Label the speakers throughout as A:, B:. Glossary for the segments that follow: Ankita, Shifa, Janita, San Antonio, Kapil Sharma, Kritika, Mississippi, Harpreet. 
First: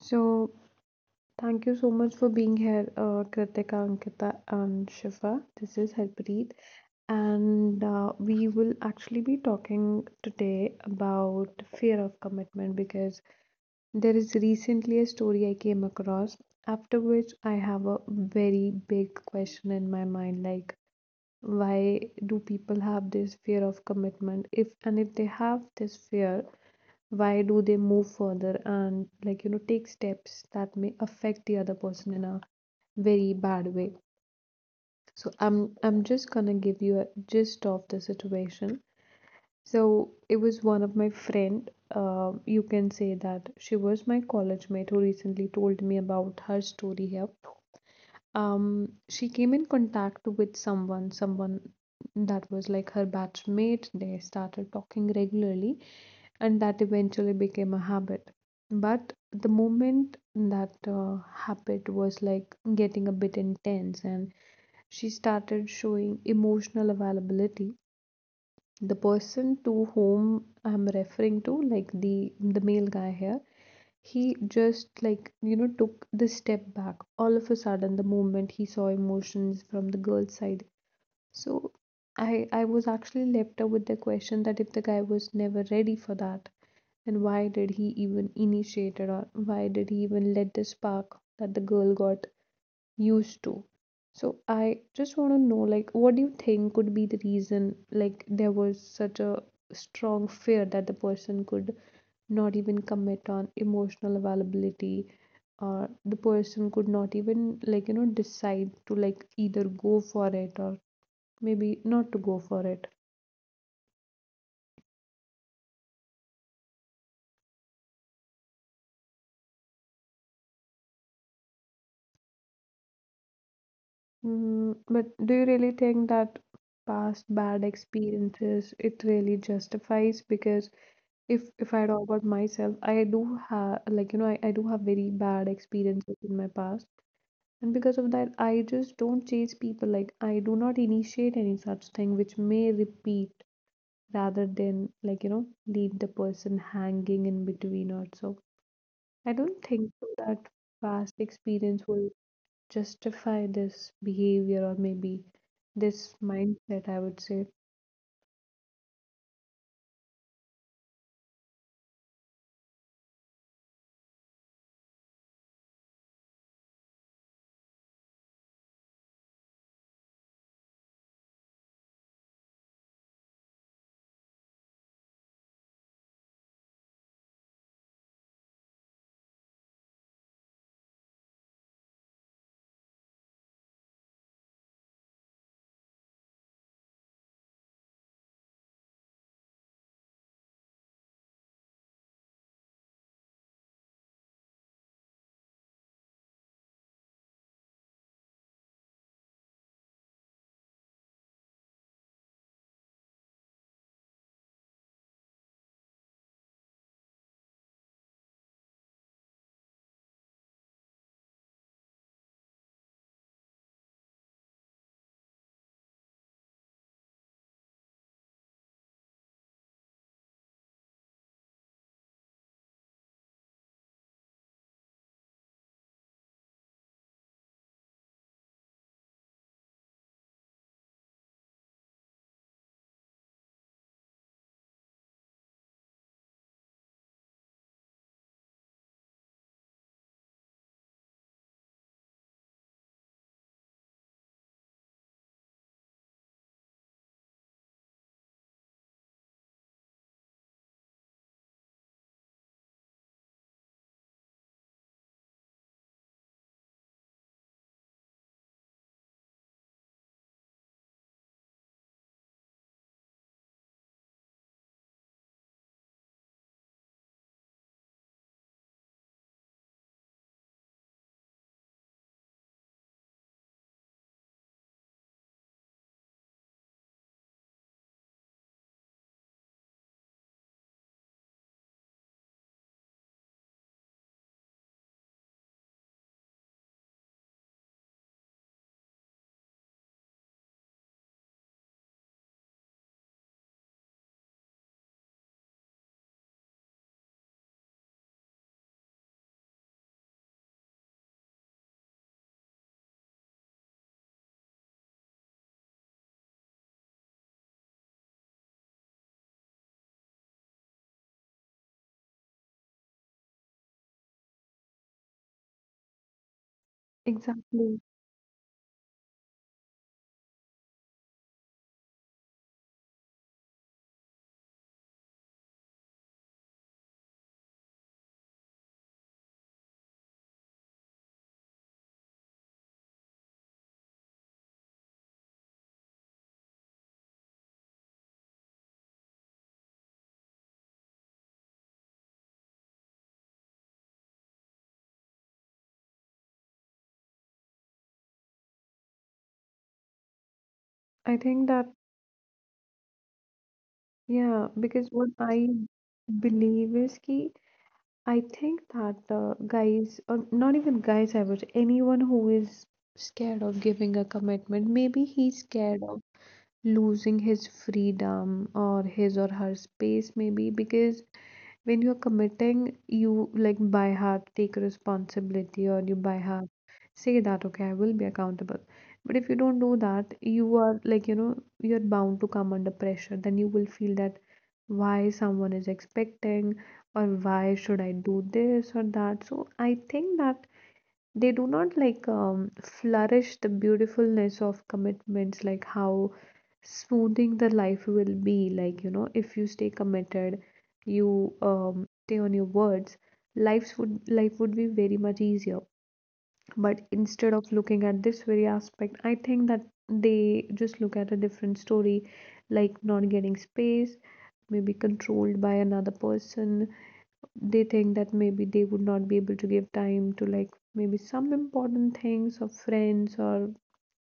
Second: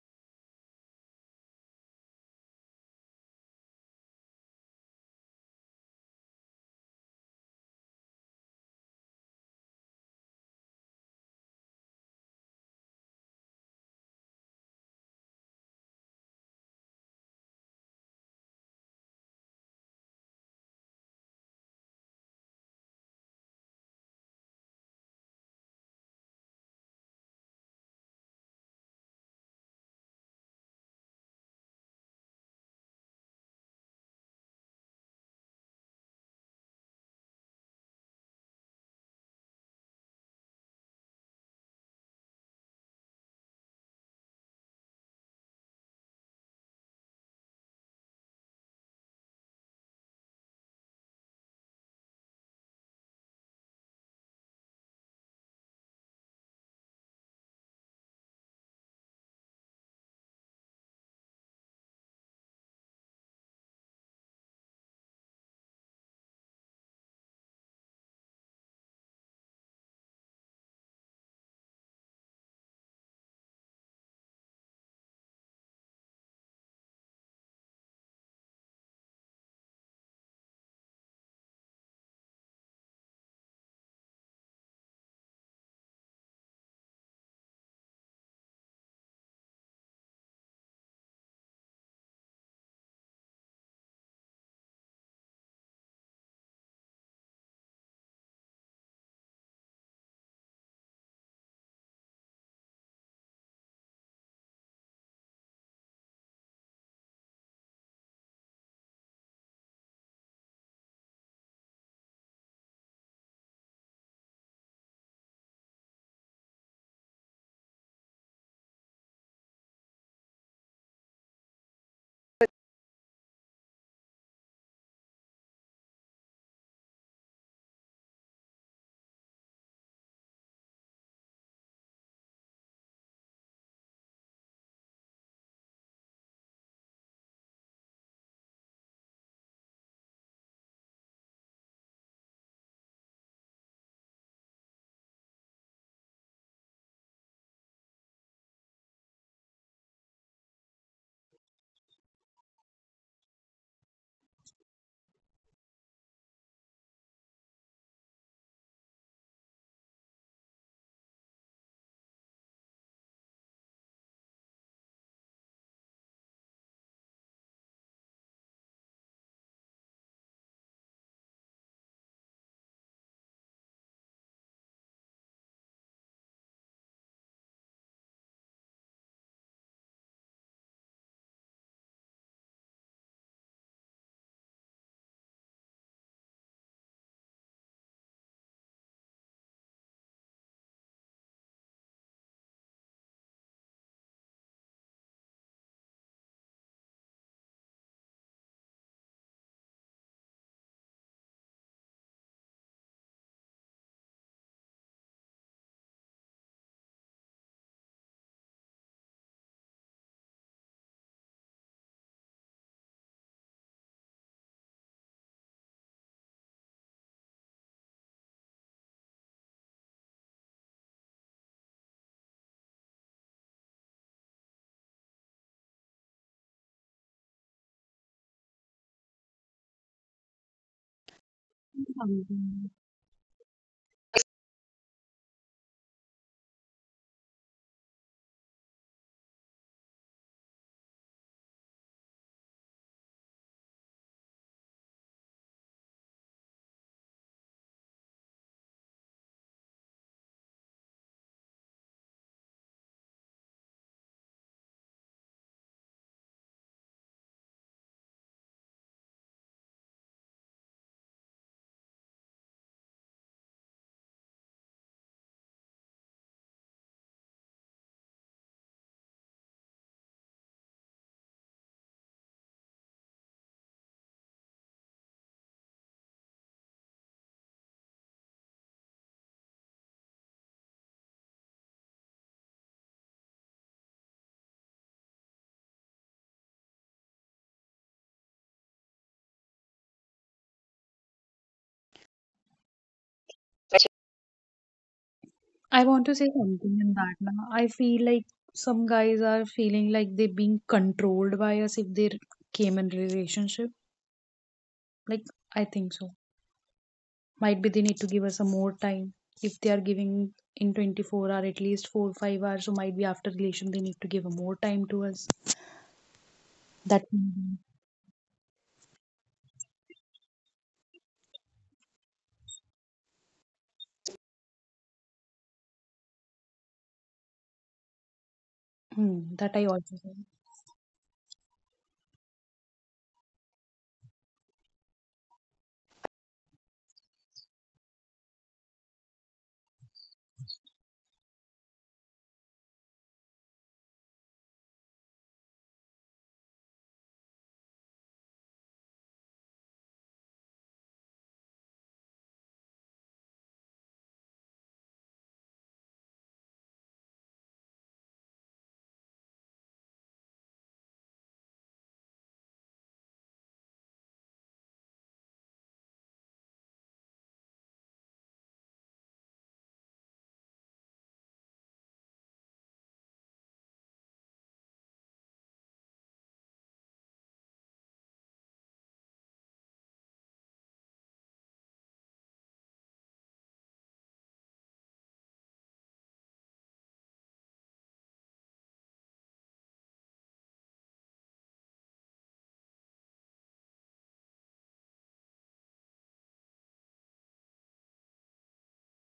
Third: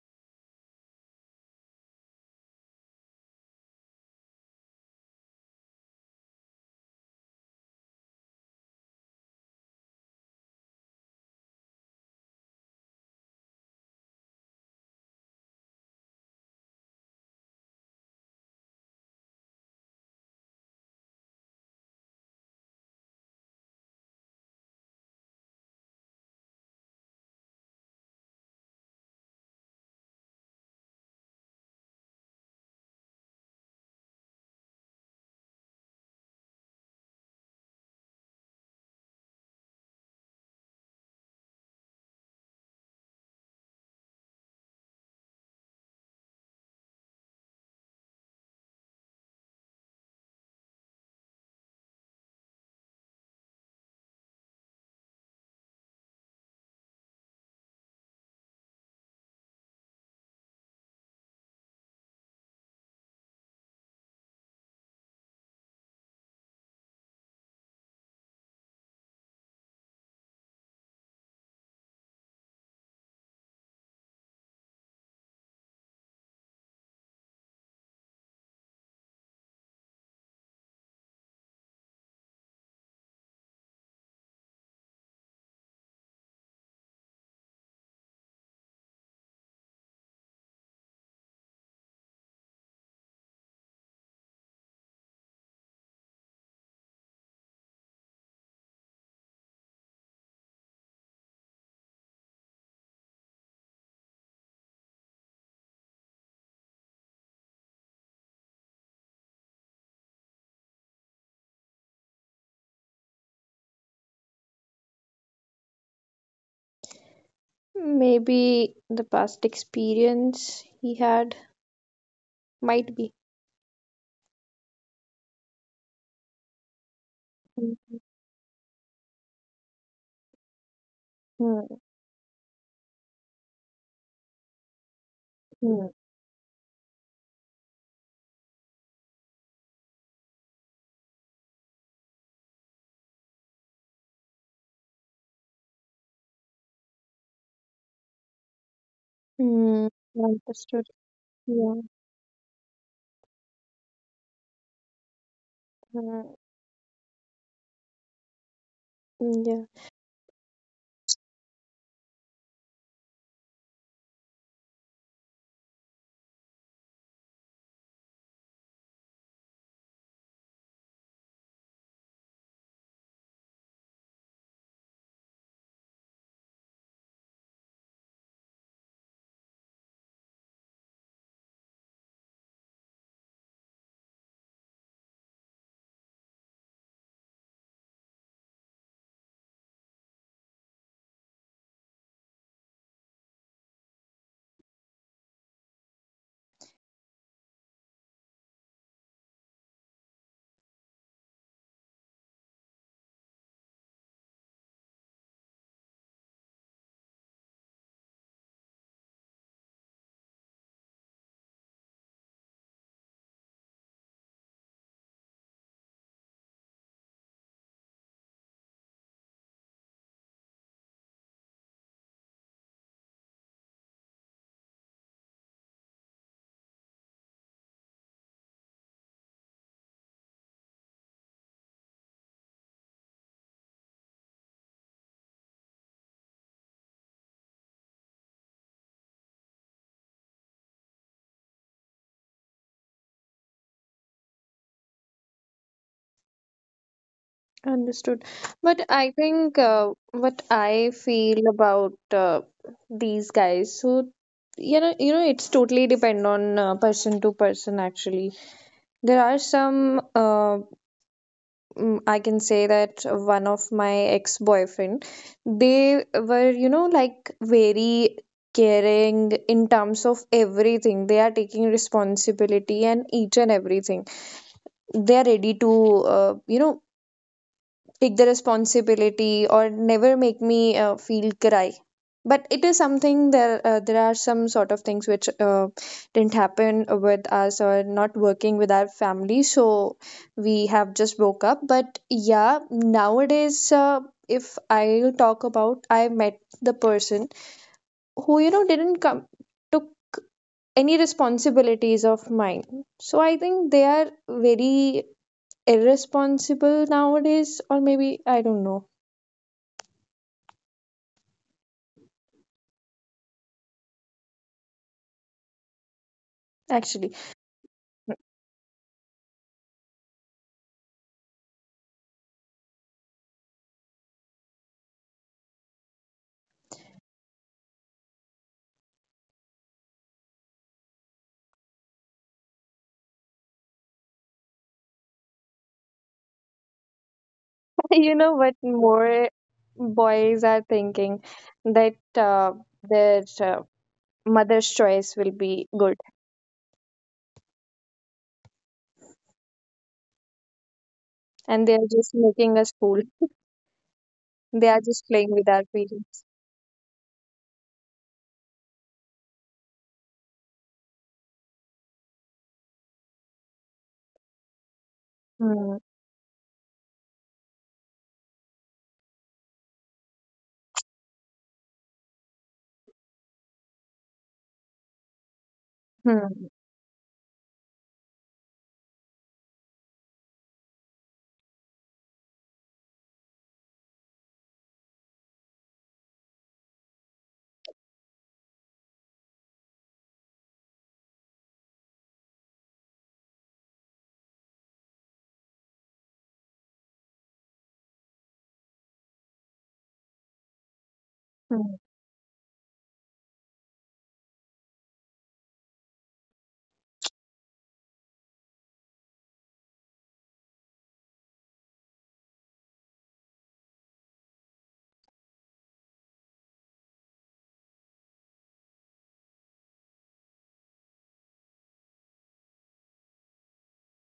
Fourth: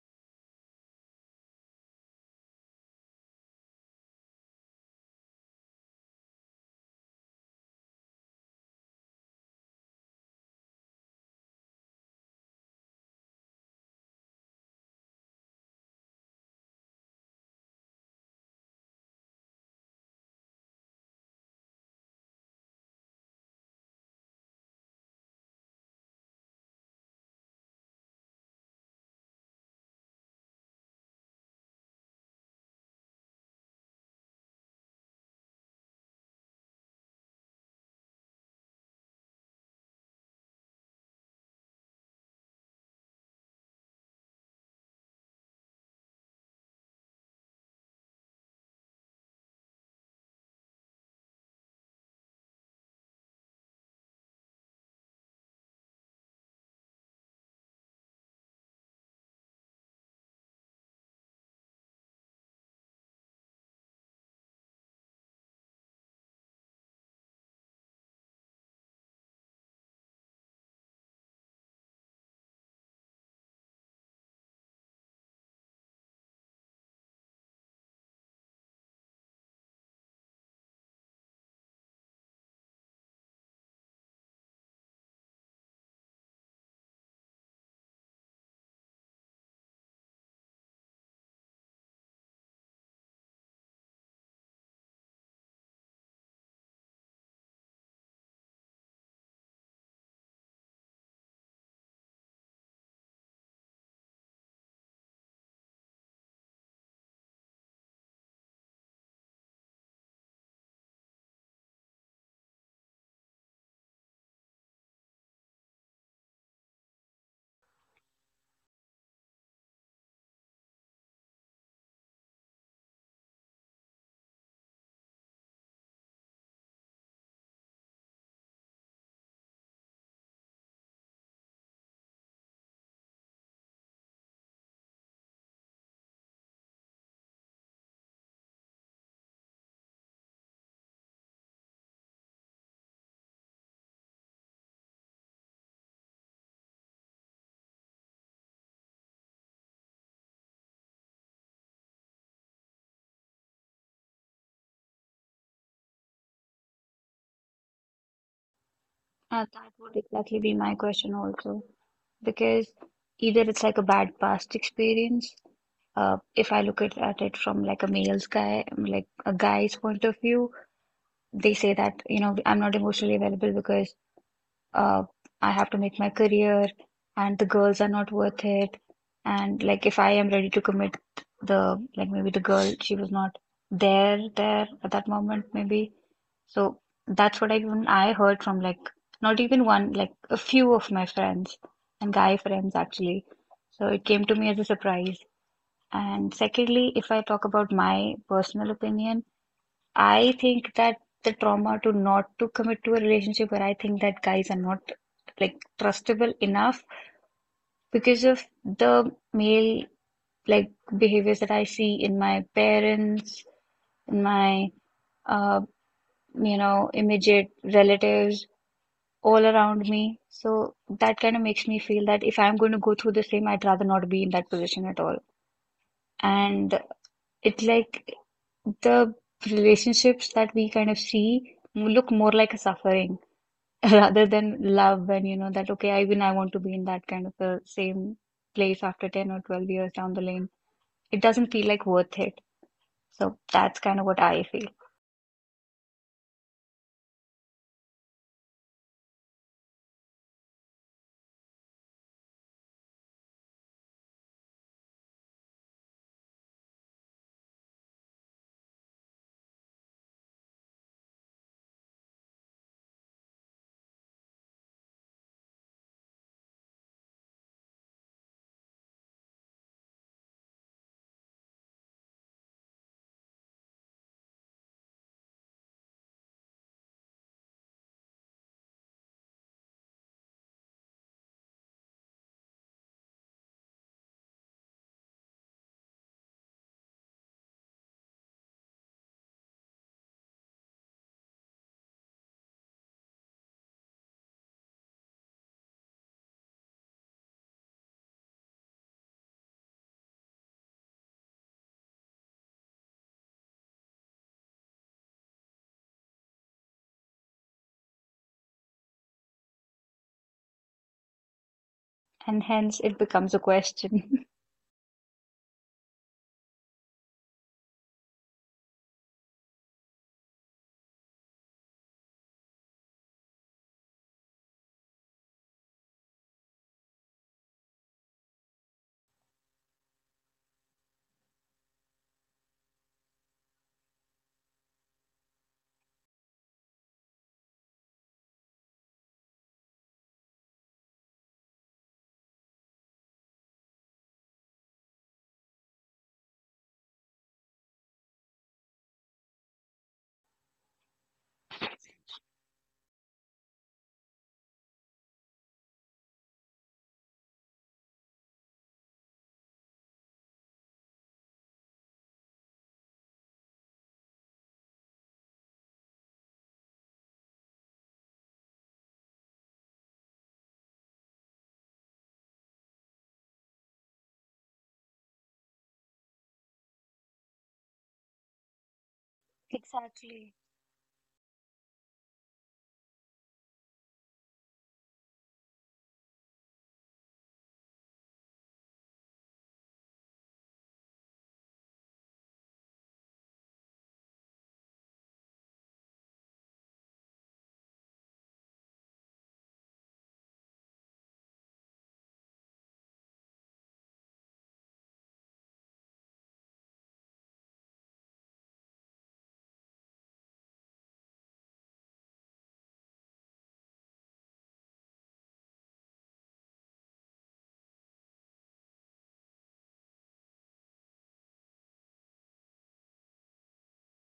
A: So, thank you so much for being here, Kritika, Ankita, and Shifa. This is Harpreet, and we will actually be talking today about fear of commitment because there is recently a story I came across, after which I have a very big question in my mind, like, why do people have this fear of commitment? If they have this fear, why do they move further and, like, you know, take steps that may affect the other person in a very bad way? So I'm just gonna give you a gist of the situation. So it was one of my friend, you can say that she was my college mate, who recently told me about her story here. um she came in contact with someone that was like her batchmate. They started talking regularly and that eventually became a habit. But the moment that habit was like getting a bit intense and she started showing emotional availability, the person to whom I'm referring to, like the male guy here, he just, like, you know, took the step back all of a sudden the moment he saw emotions from the girl's side. So I was actually left up with the question that if the guy was never ready for that, then why did he even initiate it, or why did he even let the spark that the girl got used to. So I just want to know, like, what do you think could be the reason, like, there was such a strong fear that the person could not even commit on emotional availability, or the person could not even, like, you know, decide to, like, either go for it or maybe not to go for it.
B: Maybe the past experience he had might be.
A: Mm, but do you really think that past bad
B: Mm,
A: experiences, it really justifies? Because If
B: mm,
A: if I talk about myself, I do have, like, you know, I do have very bad
B: mm.
A: experiences in my past, and because of that, I just don't chase people. Like, I do not initiate any such thing which may repeat rather than, like, you know, leave the person hanging in between or so. I
B: Mm,
A: don't think so that
B: Understood.
A: past
B: Yeah.
A: experience will justify this behavior or maybe
B: Mm,
A: this mindset, I would say.
B: yeah,
C: That would exactly be my question also, because either it's like a bad past experience, if I look at it from like a male's guy, like a guy's point of view. They say that, you know, I'm not emotionally available because uh, I have to make my career, and the girls are not worth it. And like, if I am ready to commit, the like maybe the girl she was not there at that moment maybe. So that's what I heard from like not even one like a few of my friends and guy friends actually. So it came to me as a surprise. And secondly, if I talk about my personal opinion, I think that the trauma to not to commit to a relationship where I think that guys are not like trustable enough because of the male like behaviors that I see in my parents, in my uh, you know, immediate relatives all around me. So that kind of makes me feel that if I'm going to go through the same, I'd rather not be in that position at all. And it's like the relationships that we kind of see look more like a suffering rather than love. And you know that okay I want to be in that kind of a same place after 10 or 12 years down the lane. It doesn't feel like worth it, so that's kind of what I feel.
B: Understood. But I think what I feel about these guys, so
D: Something.
B: it's totally depend on person to person actually. There are some I can say that one of my ex-boyfriend, they were, you know, like very caring in terms of everything. They are taking responsibility and each and everything. They are ready to, you know, take the responsibility or never make me feel cry, but it is something there are some sort of things which didn't happen with us or not working with our family, so we have just broke up. But yeah, nowadays, if I'll talk about, I met the person who, you know, didn't come, took any responsibilities of mine. So I think they are very irresponsible nowadays, or maybe I don't know.
C: And hence it becomes a question.
B: Actually,
D: I
A: Exactly.
D: want to say something in that. Now, I feel like some guys are feeling like they're being controlled by us if they came in relationship. Like, I think so. Might be they need to give us some more time. If they are giving in 24 hour, at least 4 5 hours, so might be after relation they need to give more time to us.
B: you know what, more
D: That
B: boys are thinking that their mother's choice will be good,
A: I think
B: and they
A: that
B: are
D: hmm,
B: just
D: that I
B: making
D: also
B: us fool.
A: yeah,
B: They are
A: because
B: just
A: what
B: playing with our
A: I
B: feelings.
A: believe is ki I think that, guys, or not even guys, I would say anyone who is scared of giving a commitment, maybe he's
B: Hmm.
A: scared of losing his freedom or his or her space, maybe because when you're committing, you, like, by heart take responsibility, or you by
B: Hmm.
A: heart say that, okay, I will be accountable. But if you don't do that,
C: Exactly.
A: you are, like, you know, you're bound to come under pressure. Then you will feel that why someone is expecting or why should I do this or that. So I think that they do not like flourish the beautifulness of commitments, like how smoothing the life will be, like, you know, if you stay committed, you
B: Hmm.
A: stay on your words, lives would life would be very much easier. But instead of looking at this very aspect, I think that they just look at a different story, like not getting space, maybe controlled by another person. They think that maybe they would not be able to give time to like maybe some important things or friends, or,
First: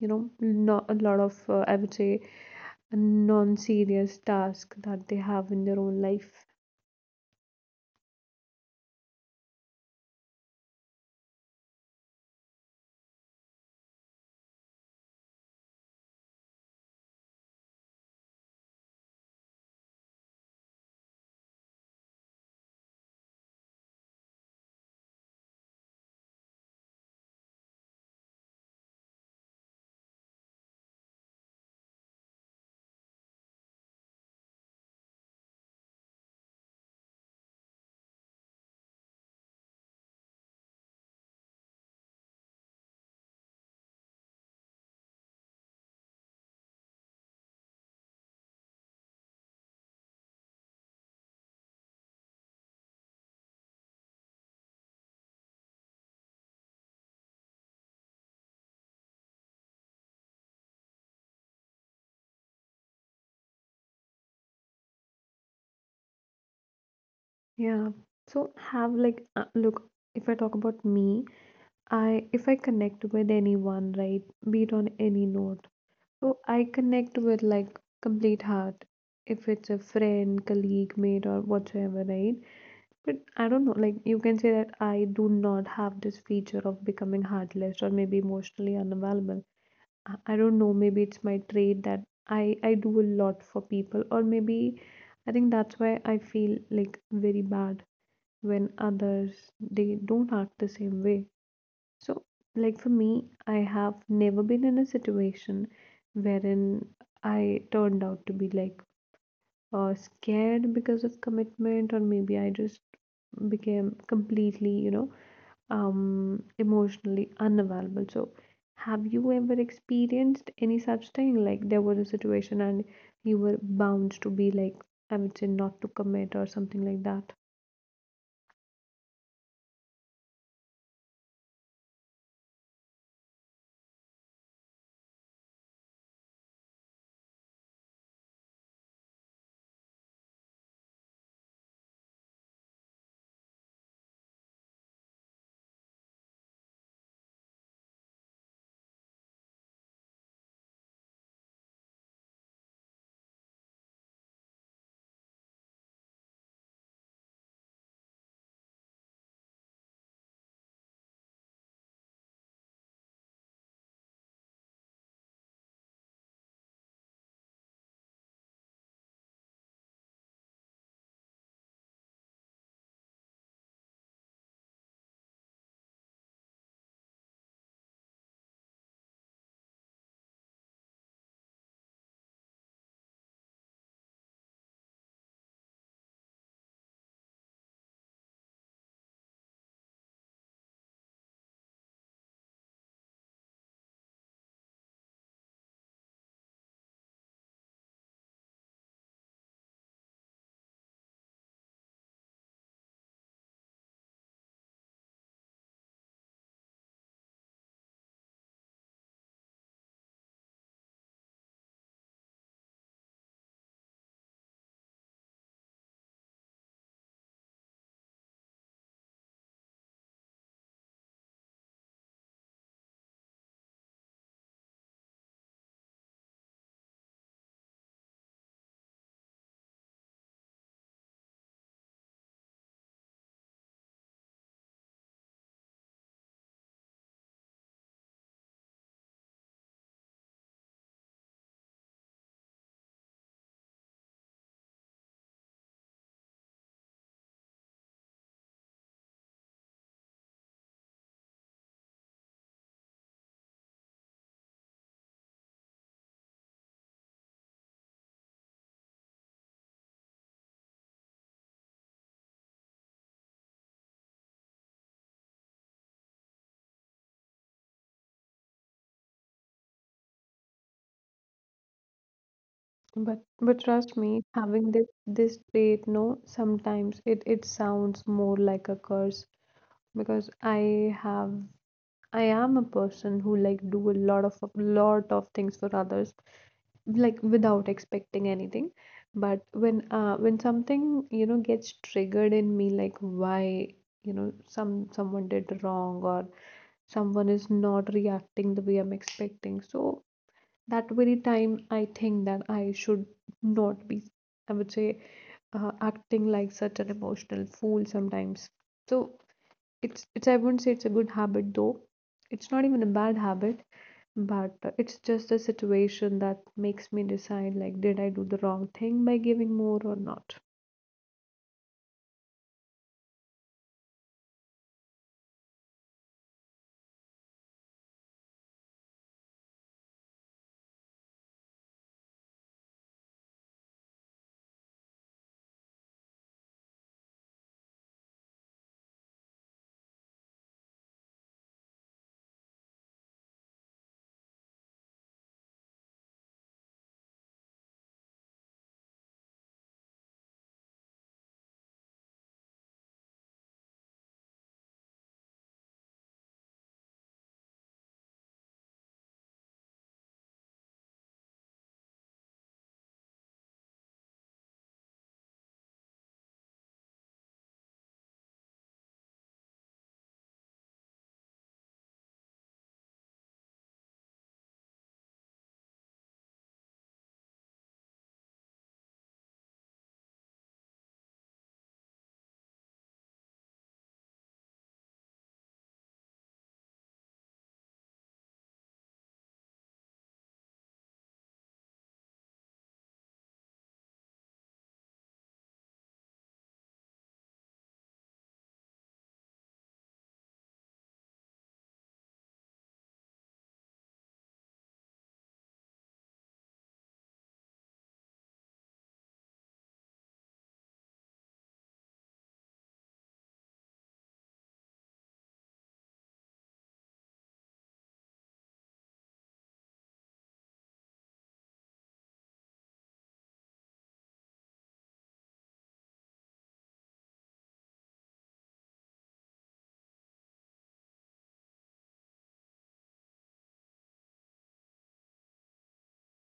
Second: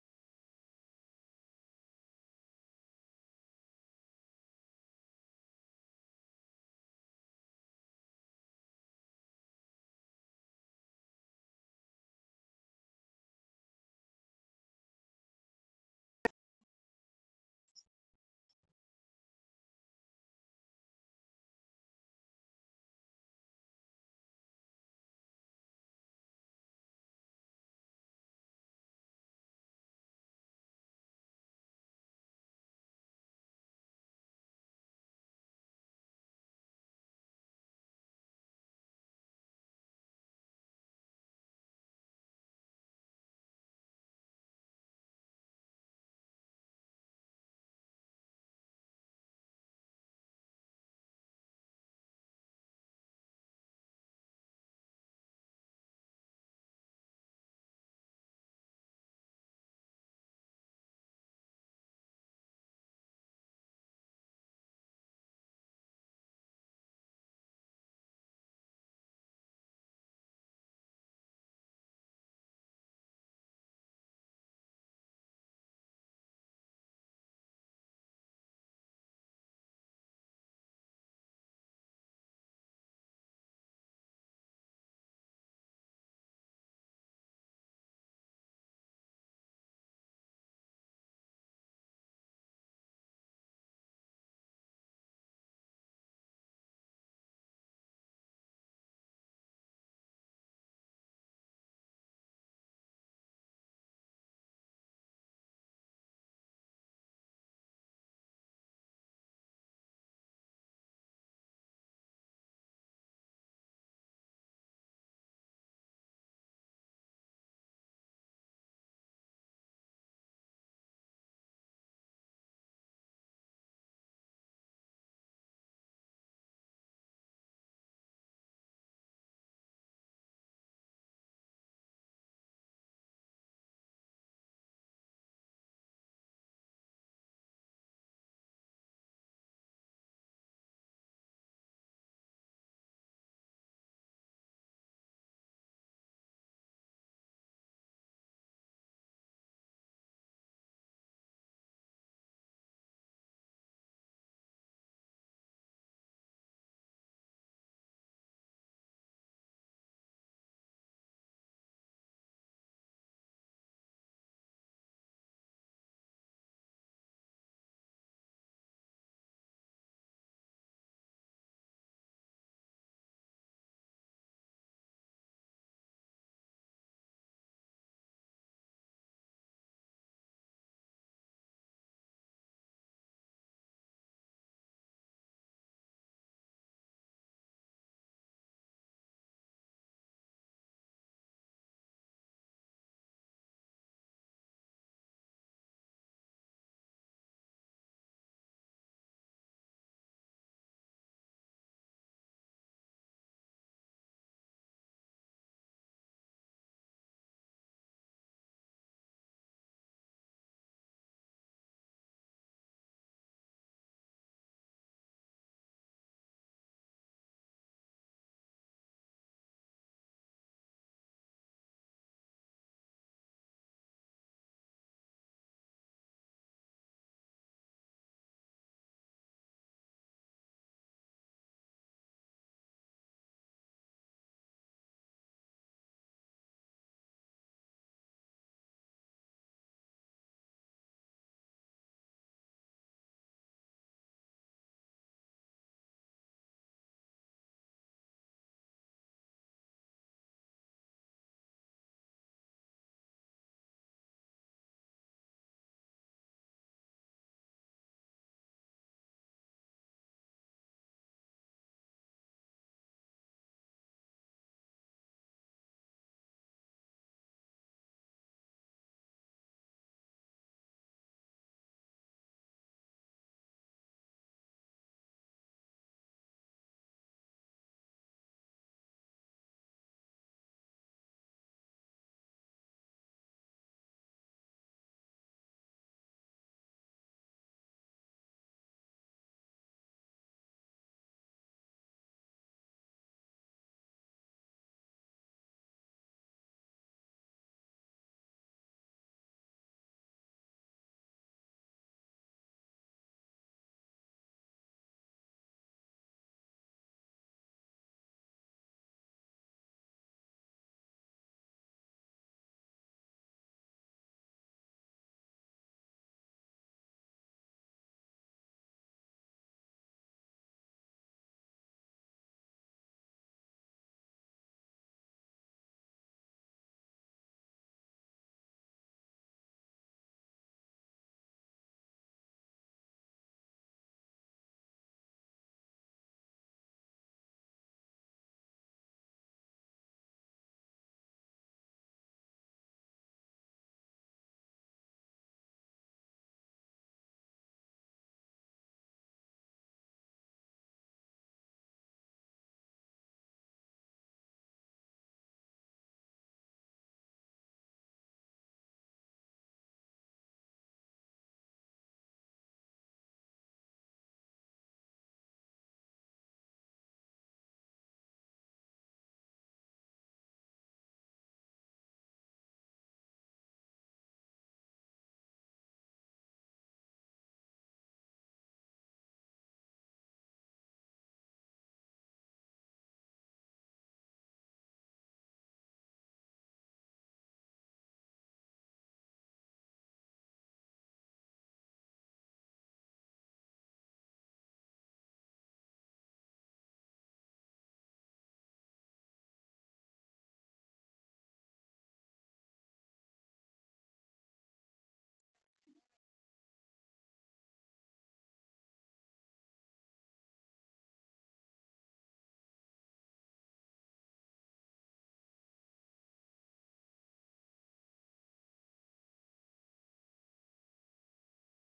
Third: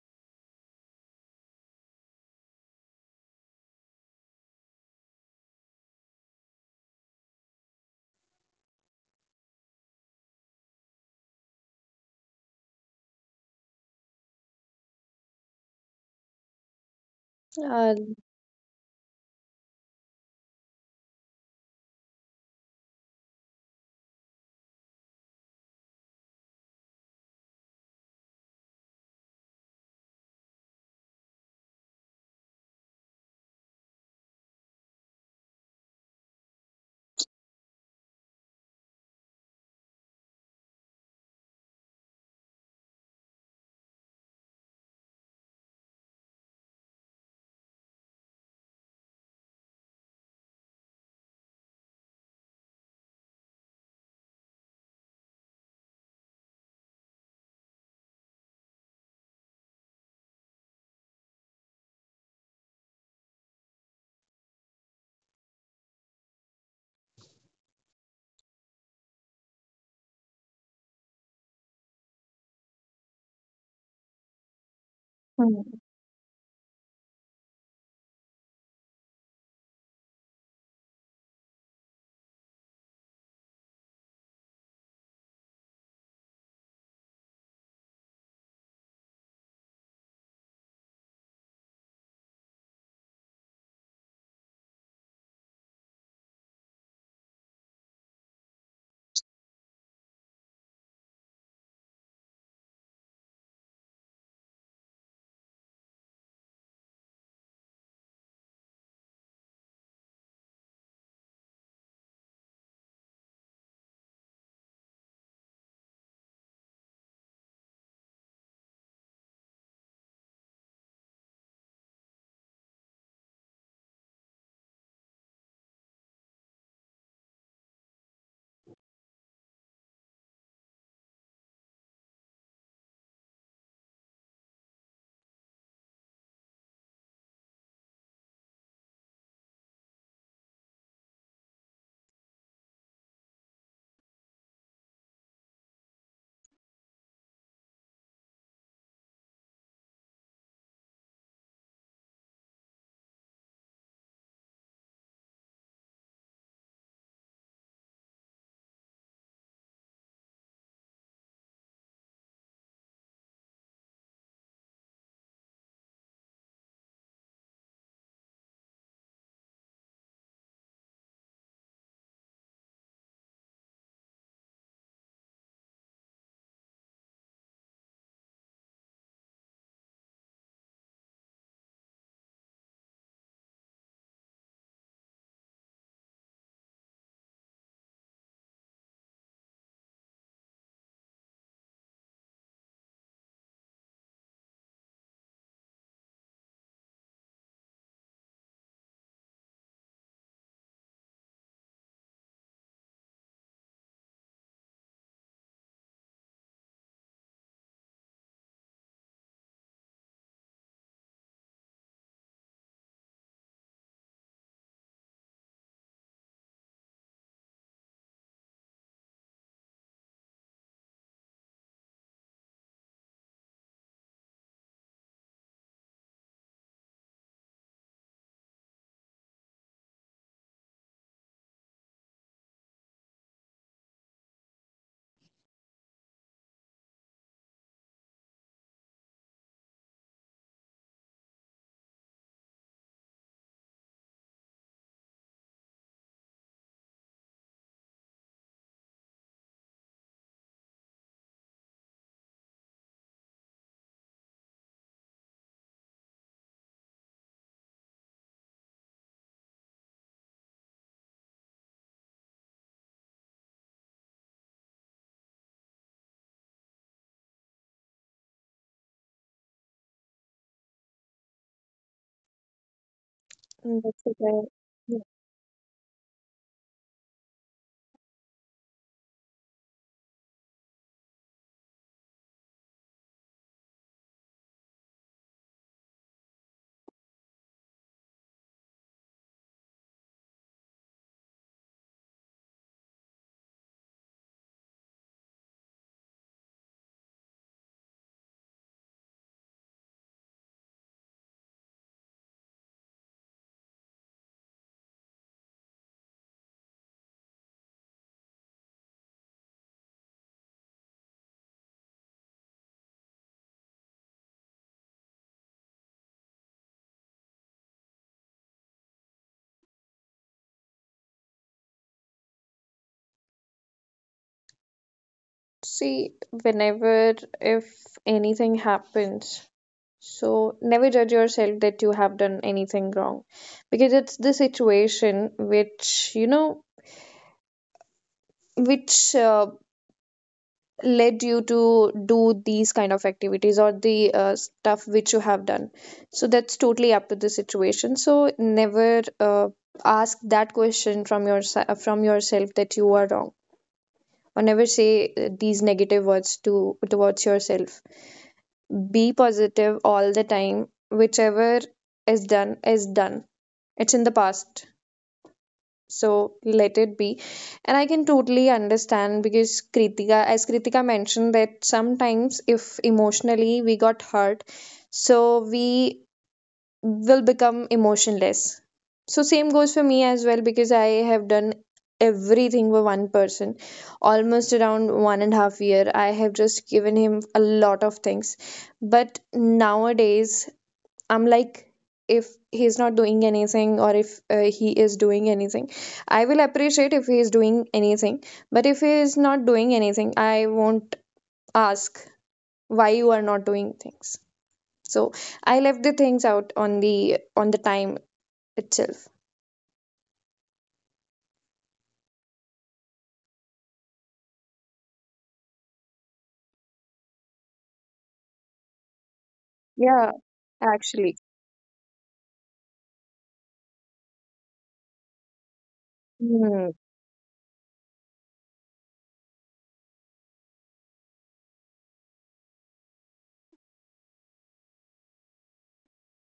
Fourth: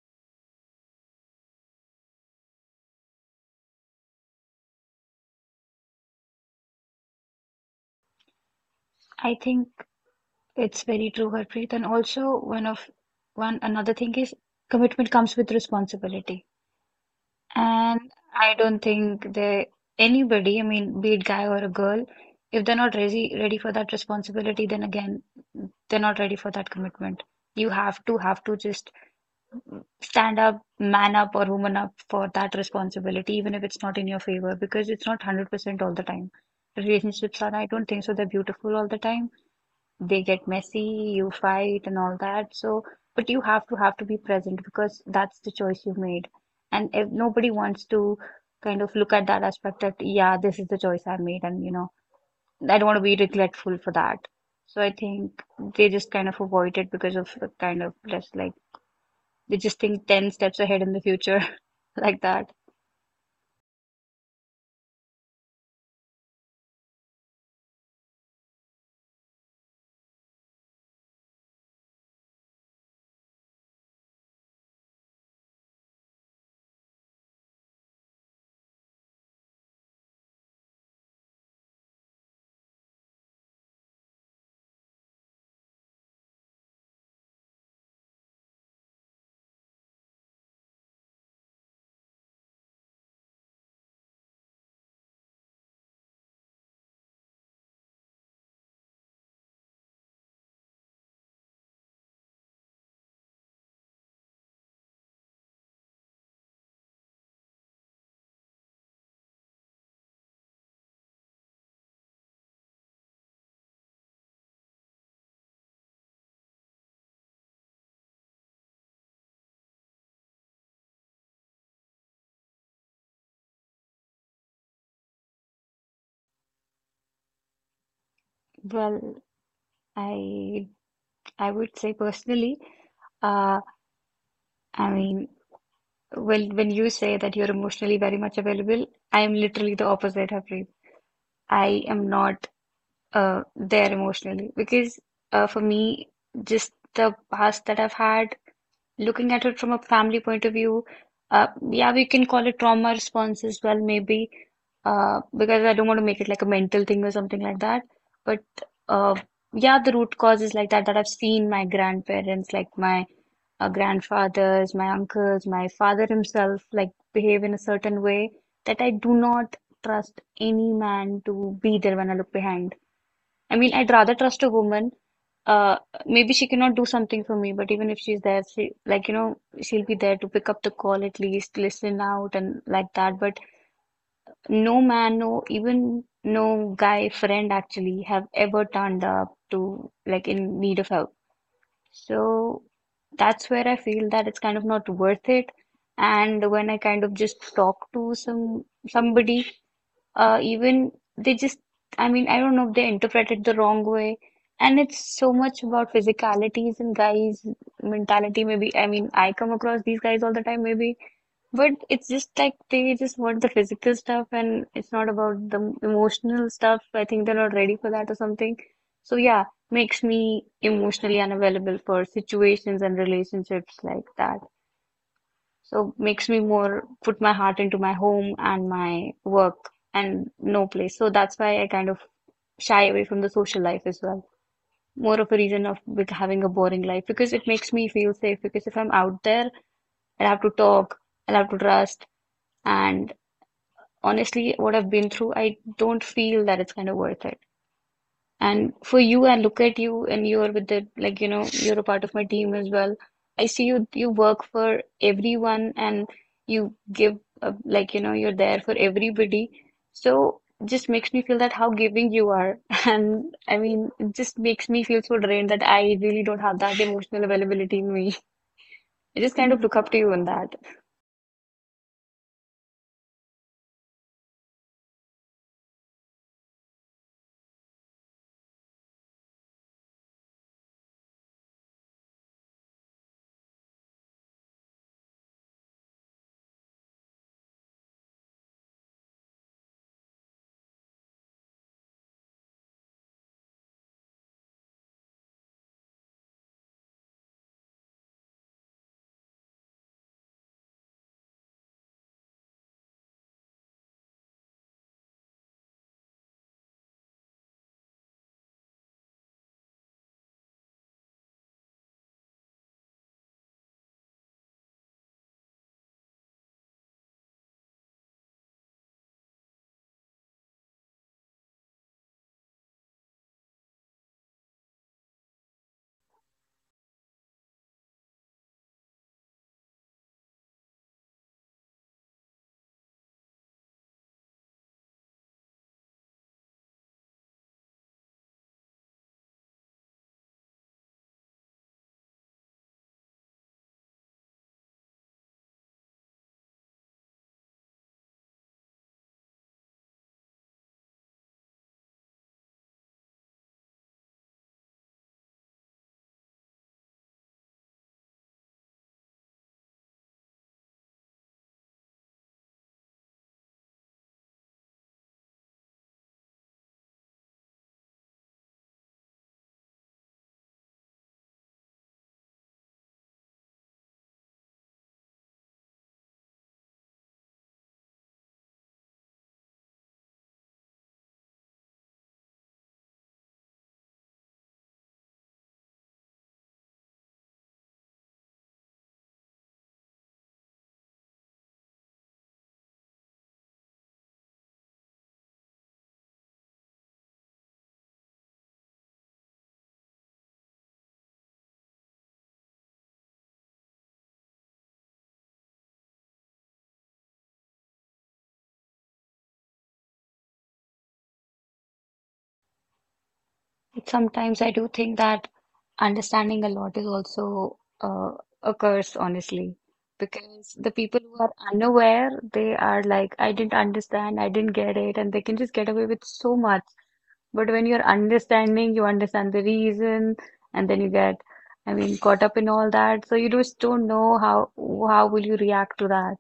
A: you know, not a lot of, I would say, a non-serious task that they have in their own life.
C: I think it's very true, Harpreet, and also one another thing is commitment comes with responsibility.
B: Uh,
C: And I don't think they anybody, I mean, be it guy or a girl, if they're not ready for that responsibility, then again, they're not ready for that commitment. You have to just stand up, man up, or woman up for that responsibility, even if it's not in your favor, because it's not 100% all the time. Relationships are, I don't think so, they're beautiful all the time. They get messy, you fight and all that. So, but you have to be present because that's the choice you made. And if nobody wants to kind of look at that aspect that, yeah, this is the choice I made, and you know, I don't want to be regretful for that. So I think they just kind of avoid it because of the kind of just like they just think 10 steps ahead in the future. Like that.
A: Yeah, so have like, look, if I talk about me, I if I connect with anyone, right, be it on any
B: hmm.
A: note, so I connect with like complete heart, if it's a friend, colleague, mate, or whatsoever, right? But I don't know, like, you can say that I do not have this feature of becoming heartless or maybe emotionally unavailable. I don't know, maybe it's my trait that I do a lot for people, or maybe I think that's why I feel like very bad when others, they don't act the same way. So, like, for me, I have never been in a situation wherein I turned out to be like, scared because of commitment, or maybe I just became completely, you know, emotionally unavailable. So have you ever experienced any such thing, like there was a situation and you were bound to be like, I would say, not to commit or something like that?
C: Well, I I would say personally, uh, I mean, well, when you say that you're emotionally very much available, I am literally the opposite, Harpreet. I am not there emotionally. Because for me, just the past that I've had looking at it from a family point of view, yeah, we can call it trauma response as well, maybe, because I don't want to make it like a mental thing or something like that. But uh, yeah, the root causes like that I've seen my grandparents, like my grandfathers, my uncles, my father himself, like behave in a certain way that I do not trust any man to be there when I look behind. I mean, I'd rather trust a woman. Uh, Maybe she cannot do something for me, but even if she's there, she like you know she'll be there to pick up the call at least, listen out and like that. But no man, no even no guy friend actually have ever turned up to like in need of help. So that's where I feel that it's kind of not worth it. And when I kind of just talk to somebody, even they just, I mean I don't know if they interpret it the wrong way, and it's so much about physicalities and guys mentality maybe. I mean I come across these guys all the time maybe, but it's just like they just want the physical stuff and it's not about the emotional stuff. I think they're not ready for that or something. So yeah, makes me emotionally unavailable for situations and relationships like that. So makes me more put my heart into my home and my work and no place. So that's why I kind of shy away from the social life as well. More of a reason of having a boring life because it makes me feel safe. Because if I'm out there, I'll have to talk, I'll have to trust, and honestly, what I've been through, I don't feel that it's kind of worth it. And for you, I look at you and you're with the, like, you know, you're a part of my team as well. I see you, you work for everyone and you give, a, like, you know, you're there for everybody. So just makes me feel that how giving you are. And I mean, it just makes me feel so drained that I really don't have that emotional availability in me. I just kind of look up to you in that.
A: But trust
B: That's it.
A: me, having this
B: Yeah.
A: this trait, no, sometimes it, it sounds more like a curse, because I have, I am a person who, like, do a lot of things for others, like without expecting anything. But when something, you know, gets triggered in me, like why, you know, some someone did wrong, or someone is not reacting the way I'm expecting, so that very time I think that I should not be, I would say, acting like such an emotional fool sometimes. So it's I wouldn't say it's a good habit though. It's not even a bad habit, but it's just a situation that makes me decide, like, did I do the wrong thing by giving more or not.
B: See, whenever, if anything happens, so never judge yourself that you have done anything wrong, because it's the situation which, you know, which led you to do these kind of activities or the stuff which you have done. So that's totally up to the situation. So never ask that question from your from yourself that you are wrong, or never say these negative words to towards yourself. Be positive all the time. Whichever is done is done, it's in the past, so let it be. And I can totally understand, because Kritika mentioned that sometimes if emotionally we got hurt, so we will become emotionless. So same goes for me as well, because I have done everything for one person. Almost around 1.5 years, I have just given him a lot of things. But nowadays I'm like, if he's not doing anything, or if he is doing anything, I will appreciate if he is doing anything. But if he is not doing anything, I won't ask why you are not doing things. So I left the things out on the time itself.
C: But sometimes I do think that understanding a lot is also a curse, honestly,
B: Yeah,
C: because the people
B: actually.
C: who are unaware, they are like, I didn't understand, I didn't get it, and they can just get away with so much.
B: Hmm.
C: But when you're understanding, you understand the reason, and then you get, I mean, caught up in all that. So you just don't know how will you react to that.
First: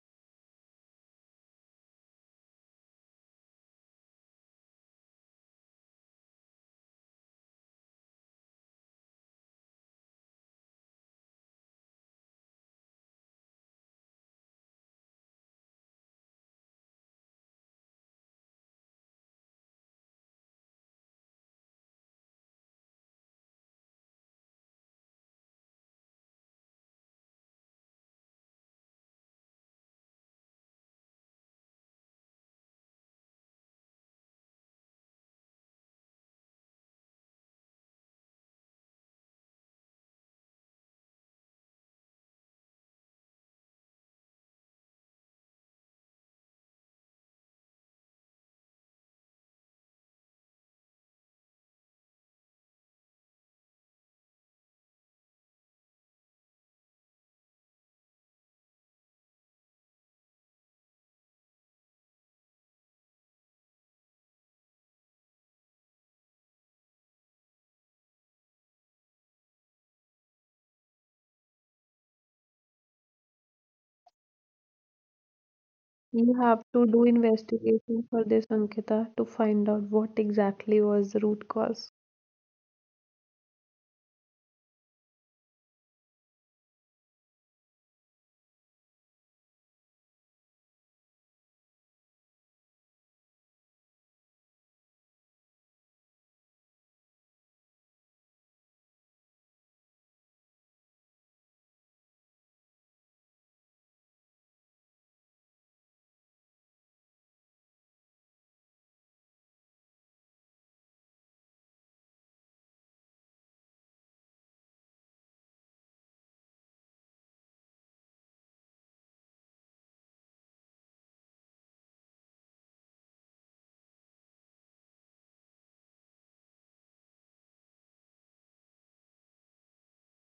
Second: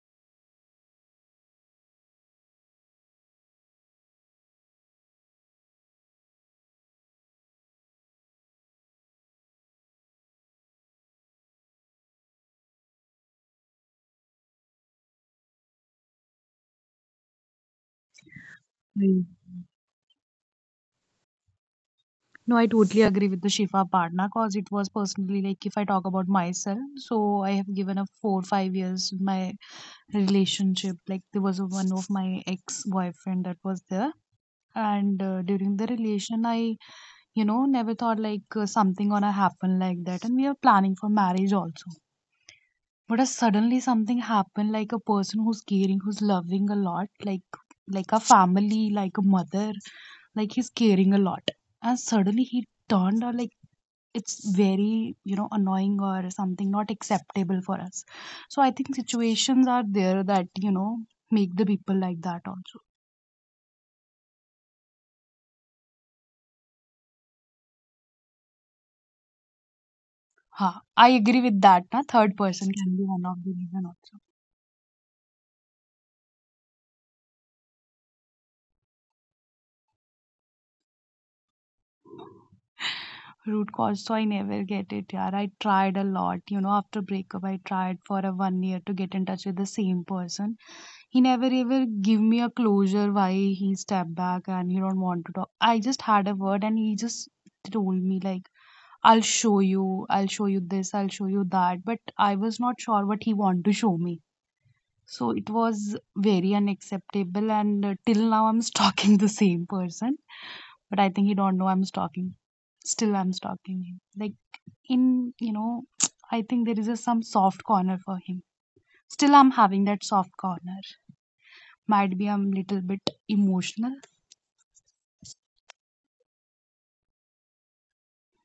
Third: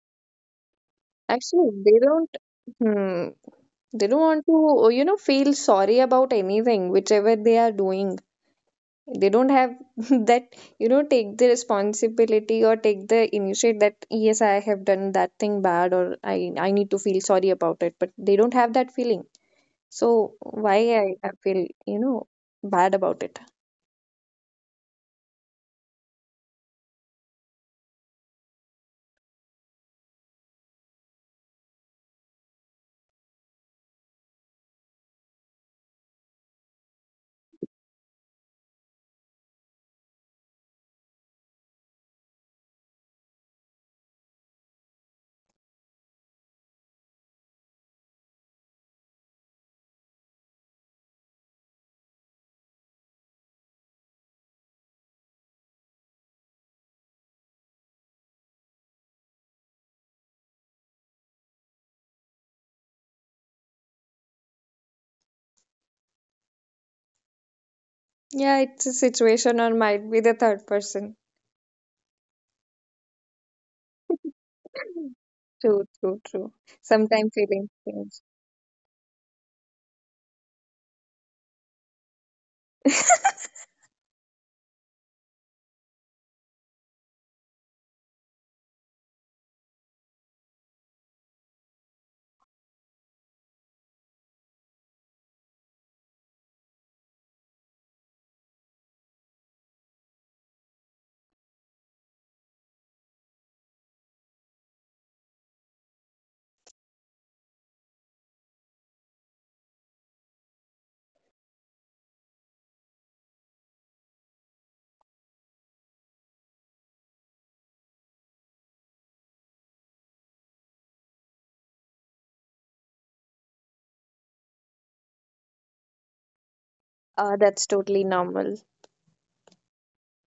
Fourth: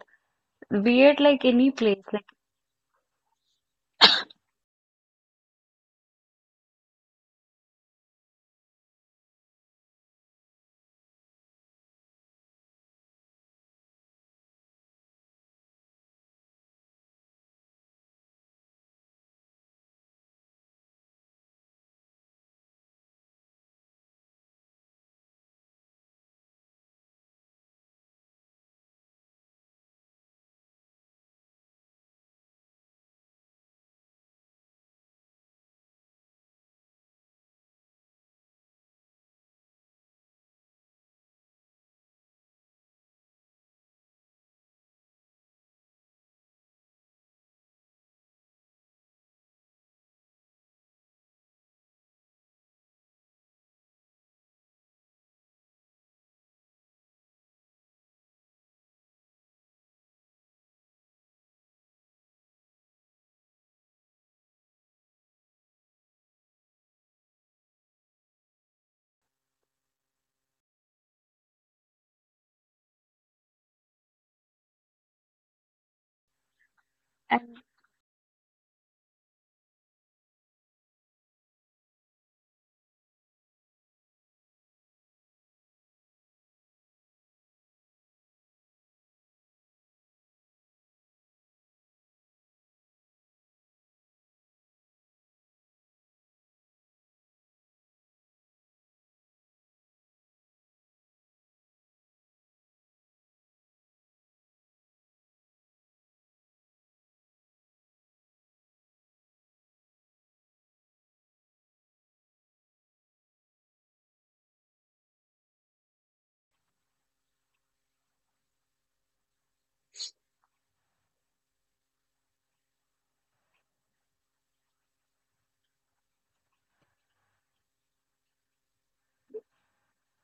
C: Be it like any
B: Actually, they
C: place, like,
B: don't. Hmm. They don't want to, you know, feel sorry about anything, whichever they are doing. They don't have that, you know, take the responsibility or take the initiate that, yes, I have done that thing bad, or I need to feel sorry about it. But they don't have that feeling.
D: feel.
B: So why I, feel, you know, bad about
D: No,
B: it.
D: I totally agree with the Shifa partner, because it was personally like if I talk about myself, so I have given up 4 5 years with my relationship. Like there was one of my ex boyfriend that was there, and during the relation, I never thought like something gonna happen like that, and we are planning for marriage also. But if suddenly something happened, like a person who's caring, who's loving a lot, like a family, like a mother, like he's caring a lot, and suddenly he turned, or like it's very annoying or something not acceptable for us. So I think situations are there that make the people like that also.
B: Yeah, it's a situation, or might be the third person.
D: Ha, I agree with that. Na, third person can be one of the reason
B: True,
D: also.
B: true,
A: You
B: true.
A: have to do
B: Sometimes
C: and
B: feeling
A: investigation
B: change.
A: for this, Ankita, to find out what exactly was the root cause.
D: Root cause, so I never get it. Yeah, I tried a lot, after breakup. I tried for a one year to get in touch with the same person. He never ever give me a closure why he stepped back, and he don't want to talk. I just had a word, and he just told me like, I'll show you, I'll show you this, I'll show you that, but I was not sure what he want to show me. So it was very unacceptable, and till now I'm stalking the same person. But I think he don't know I'm stalking. Still I'm stalking him, like, in, you know I think there is a some soft corner for him. Still I'm having that soft corner. Might be I'm little bit emotional.
B: Uh, that's totally normal.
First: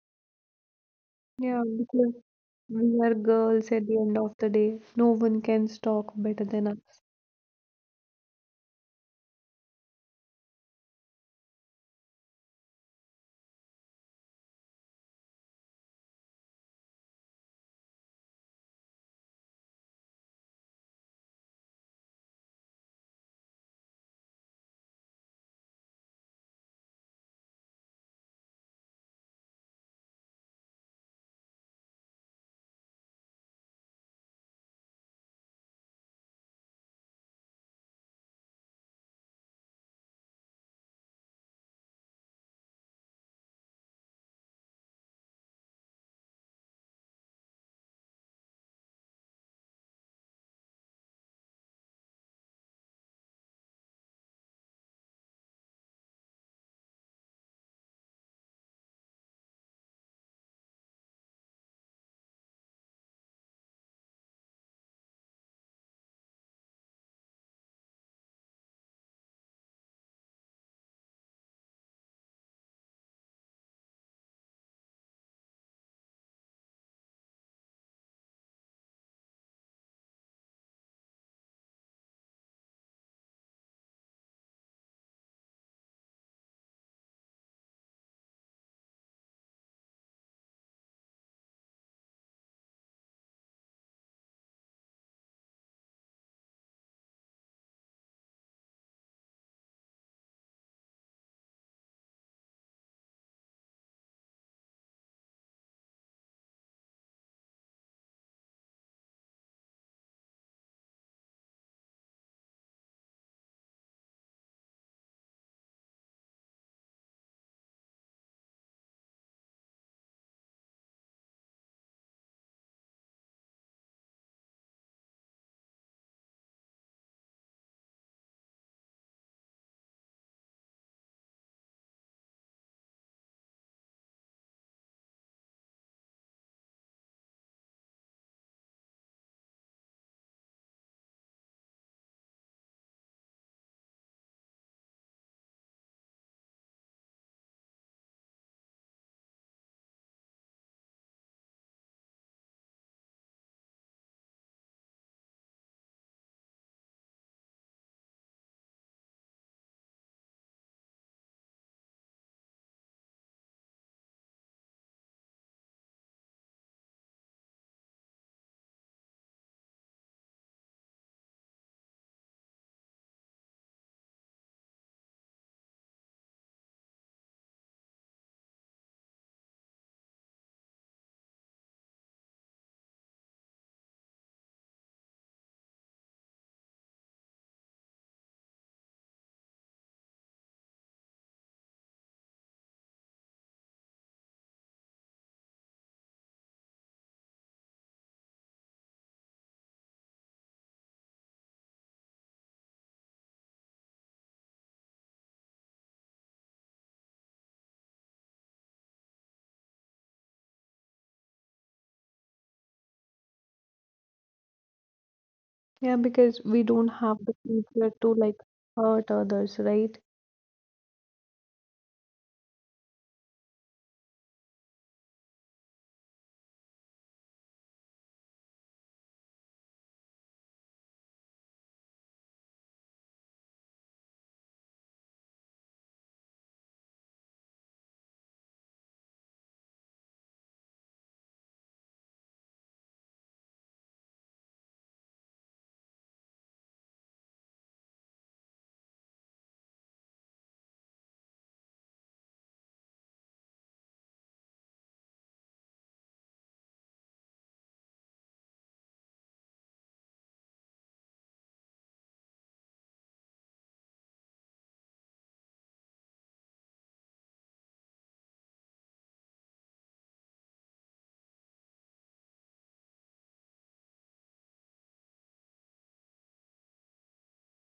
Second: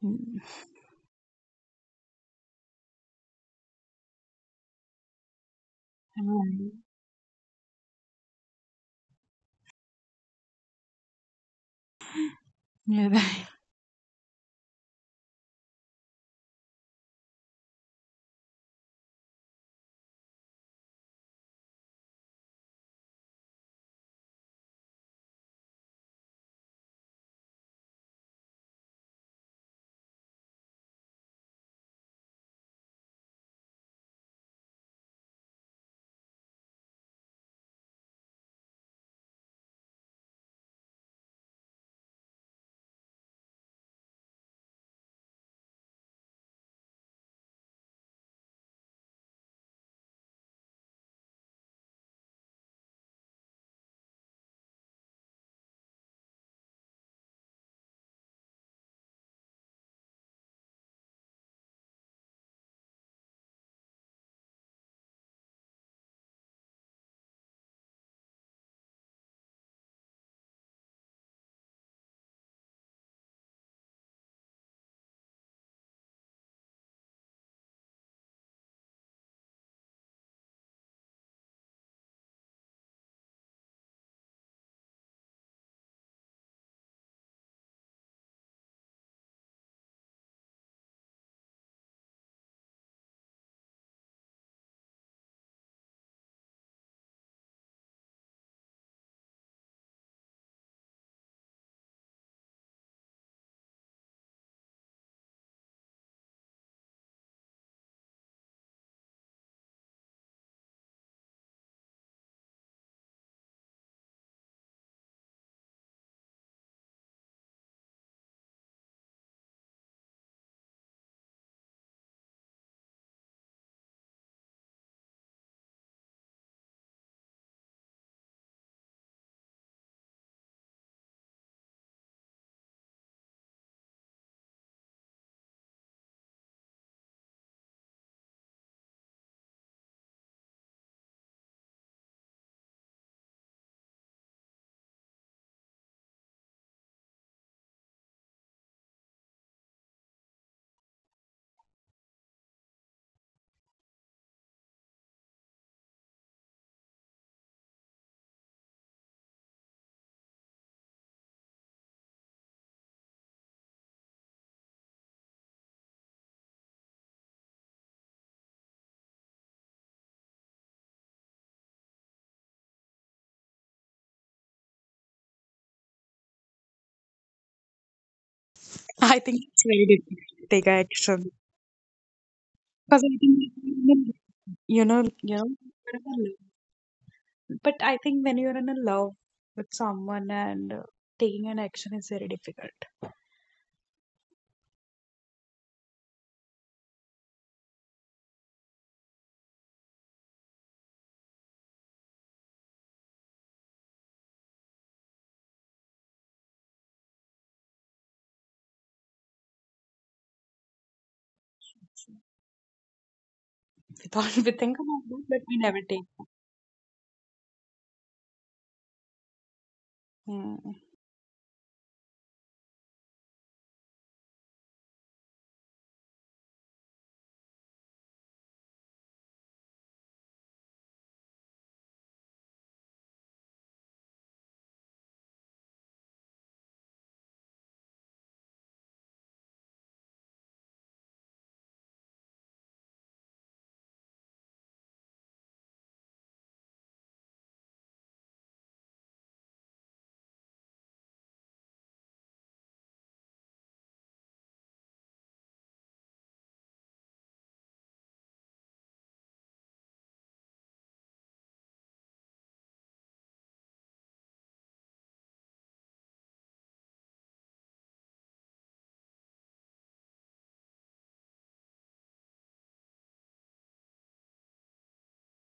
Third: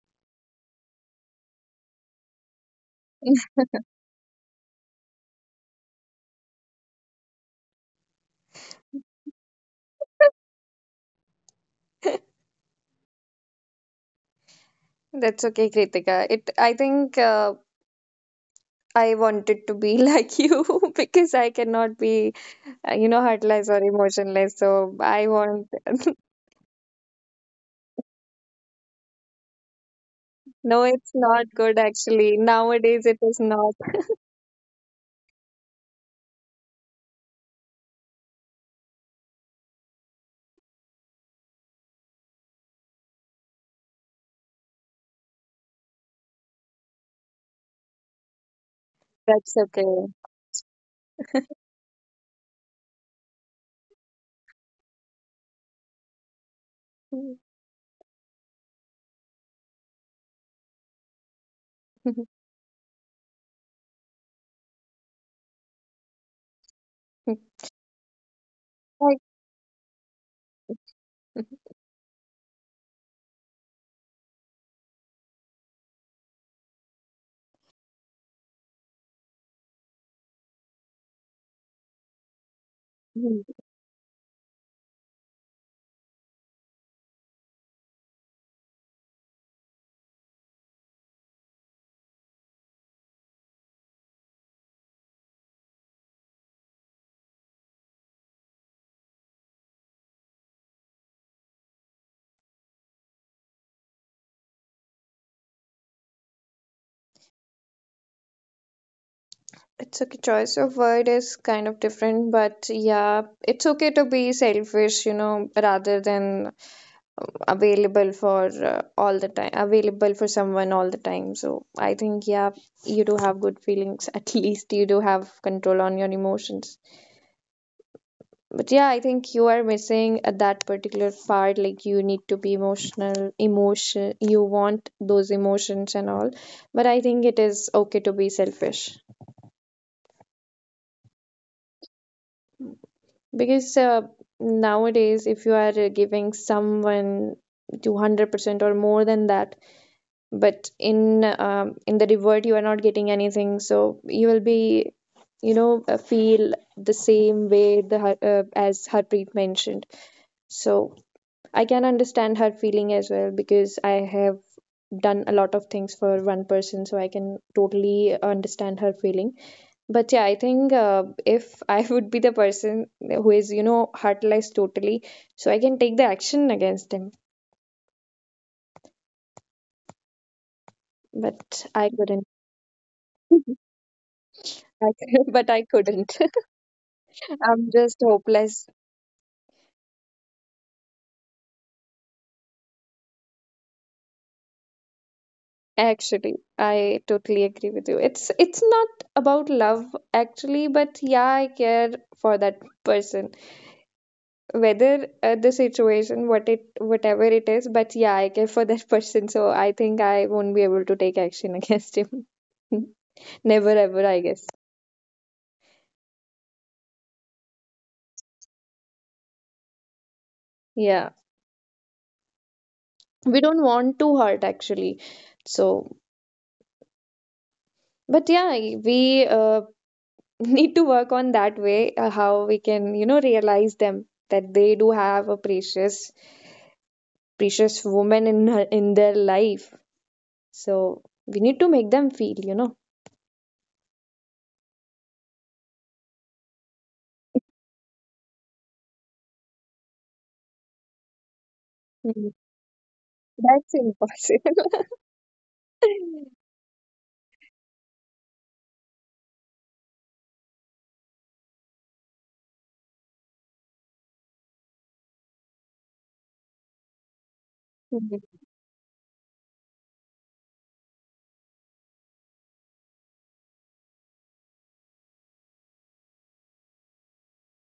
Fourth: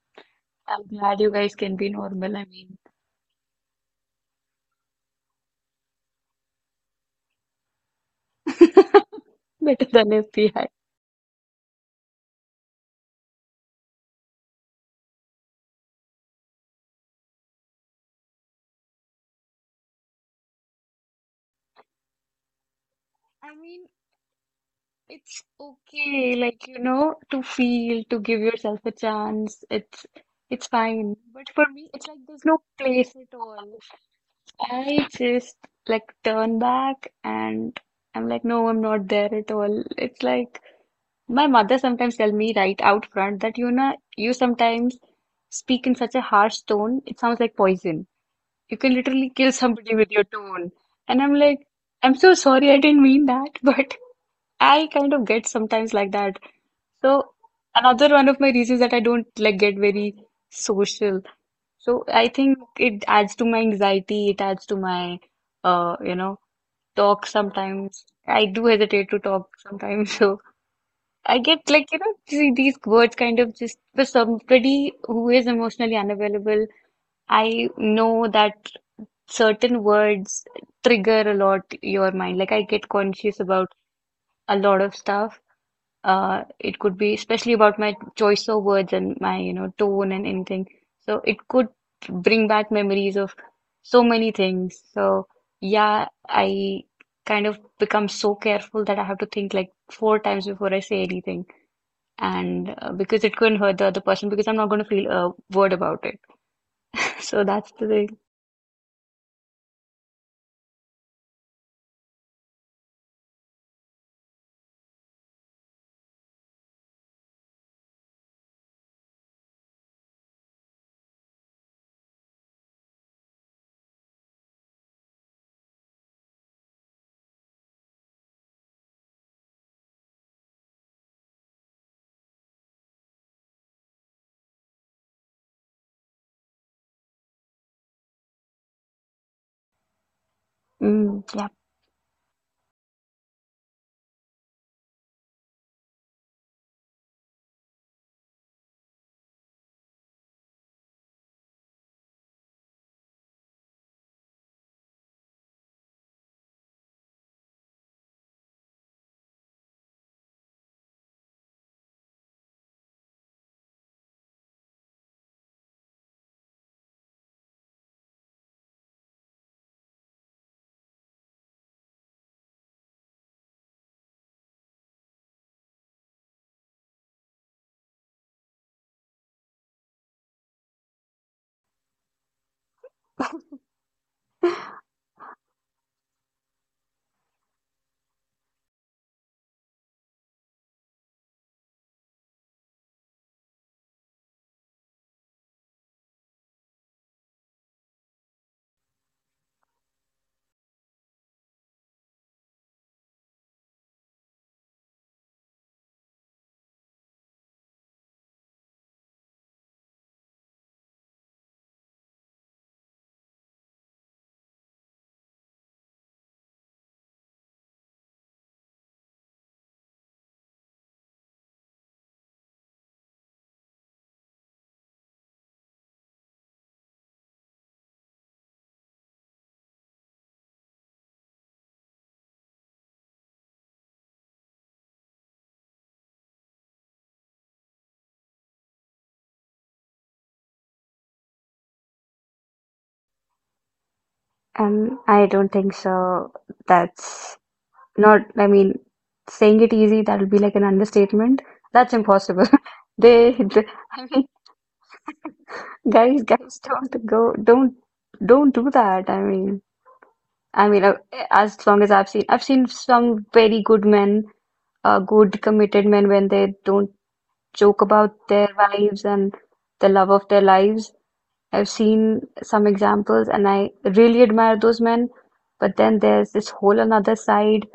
C: I'm glad you guys
A: Yeah,
C: can be
A: because
C: normal. I mean,
A: we are girls at the end of the day. No one can stalk
D: Mm,
A: better than us.
D: right.
C: better than FBI.
D: Yeah, right.
B: That's okay, Kritika. It, I think, I wanted to be like you, because I cannot be, you know, heartless or
C: Mean,
B: emotionless. So I
C: it's
B: won't.
C: okay, like, you know, to feel, to give yourself a chance. It's
B: No, it's
C: fine.
B: not
C: But for
B: good
C: me, it's like
B: actually.
C: there's no
B: Nowadays,
C: place
B: it
C: at
B: is not.
C: all. I just like turn back and I'm like, no, I'm not there at all. It's like my mother sometimes tell me right out front that you know, you sometimes speak in such a harsh tone, it sounds like poison. You can literally kill
B: That's
C: somebody
B: okay.
C: with your tone. And I'm like, I'm so sorry, I didn't mean that, but I kind of get sometimes like that. So another one of my reasons that I don't like get very social. So I think it adds to my anxiety, it adds to my you know, talk sometimes. I do hesitate to
B: Like,
C: talk sometimes. So I get like, you know, see these words kind of just for somebody who is emotionally unavailable, I know that certain words trigger a lot your mind. Like I get conscious
B: Mhm.
C: about a lot of stuff. It could be especially about my choice of words and my, you know, tone and anything. So it could bring back memories of so many things. So yeah, I kind of become so careful that I have to think like four times before I say anything. And because it couldn't hurt the other person because I'm not going to feel a word about it. So that's the thing.
B: It's okay. Choice of word is kind of different, but yeah, it's okay to be selfish, you know, rather than available for all the time, available for someone all the time. So I think, yeah, you do have good feelings. At least you do have control on your emotions. But yeah, I think you are missing at that particular part. Like you need to be emotional, emotion. You want those emotions and all. But I think it is okay to be selfish,
C: Mm, yeah.
B: because nowadays, if you are giving someone 200% or more than that, but in the revert you are not getting anything, so you will be, you know, feel the same way as Harpreet mentioned. So I can understand her feeling as well, because I have done a lot of things for one person, so I can totally understand her feeling. But yeah, I think, if I would be the person who is, you know, heartless totally, so I can take the action against him.
D: I
B: But
D: think
B: I
D: it's very
B: couldn't.
D: difficult to take action,
B: I,
D: because I
B: but I
D: think
B: couldn't.
D: you know
B: I'm just
D: you're in a
B: hopeless.
D: love. But I think when you're in a love with someone and taking an action is very difficult.
B: Actually, I totally agree with you. It's not about love actually, but yeah, I care for that person, whether the situation what it, whatever it is, but yeah, I care for that person, so I think I won't be able to take action against him. Never ever, I guess.
A: Yeah,
D: We
A: because
D: thought
A: we
D: we
A: don't
D: think
A: have
D: about
A: the
D: that, but we
A: future
D: never
A: to
D: take
A: like
D: it.
A: hurt others, right?
B: Yeah,
D: Hmm.
B: we don't want to hurt actually. So but yeah, we, need to work on that way, how we can, you know, realize them that they do have a precious, precious woman in in their life. So we need to make them feel, you know.
C: I don't think so. That's not, I mean, saying it easy, that'll be like an understatement. That's
B: Mhm.
C: impossible. They,
B: That's
C: I mean,
B: impossible.
C: guys, guys, don't go, don't do that. I mean, as long as I've seen some very good men, good committed men when they don't joke about their wives and the love of their lives. I've seen some examples and I really admire those men. But then there's this whole another side